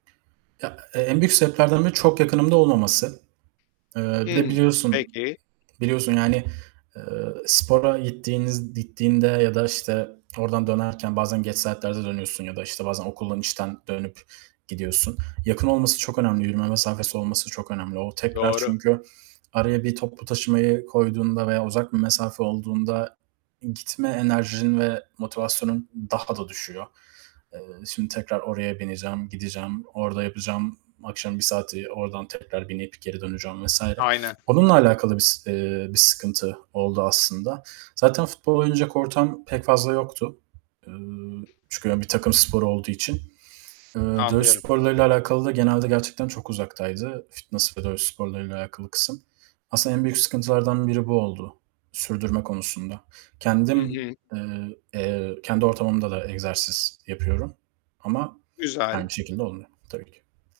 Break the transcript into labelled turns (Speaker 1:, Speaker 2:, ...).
Speaker 1: Ya, e en büyük sebeplerden biri çok yakınımda olmaması. Eee, bir de
Speaker 2: Hımm,
Speaker 1: biliyorsun,
Speaker 2: peki.
Speaker 1: biliyorsun yani, eee, spora gittiğiniz gittiğinde ya da işte oradan dönerken bazen geç saatlerde dönüyorsun ya da işte bazen okuldan, işten dönüp gidiyorsun. Yakın olması çok önemli, yürüme mesafesi olması çok önemli. O tekrar
Speaker 2: Doğru.
Speaker 1: çünkü araya bir toplu taşımayı koyduğunda veya uzak bir mesafe olduğunda gitme enerjin ve motivasyonun daha da düşüyor. Eee, şimdi tekrar oraya bineceğim, gideceğim, orada yapacağım, akşam 1 saati ordan tekrar binip geri döneceğim vs.
Speaker 2: Aynen.
Speaker 1: Onunla alakalı bir eee, bir sıkıntı oldu aslında. Zaten futbol oynayacak ortam pek fazla yoktu, ııı, çünkü hani bir takım sporu olduğu için. Imm, dövüş
Speaker 2: Anlıyorum.
Speaker 1: sporlarıyla alakalı da genelde gerçekten çok uzaktaydı, fitness ve dövüş sporlarıyla alakalı kısım. Aslında en büyük sıkıntılardan biri bu oldu, sürdürme konusunda.
Speaker 2: Hı
Speaker 1: Kendim,
Speaker 2: hı.
Speaker 1: eee, kendi ortamımda da egzersiz yapıyorum ama
Speaker 2: Güzel.
Speaker 1: aynı şekilde olmuyor tabii ki.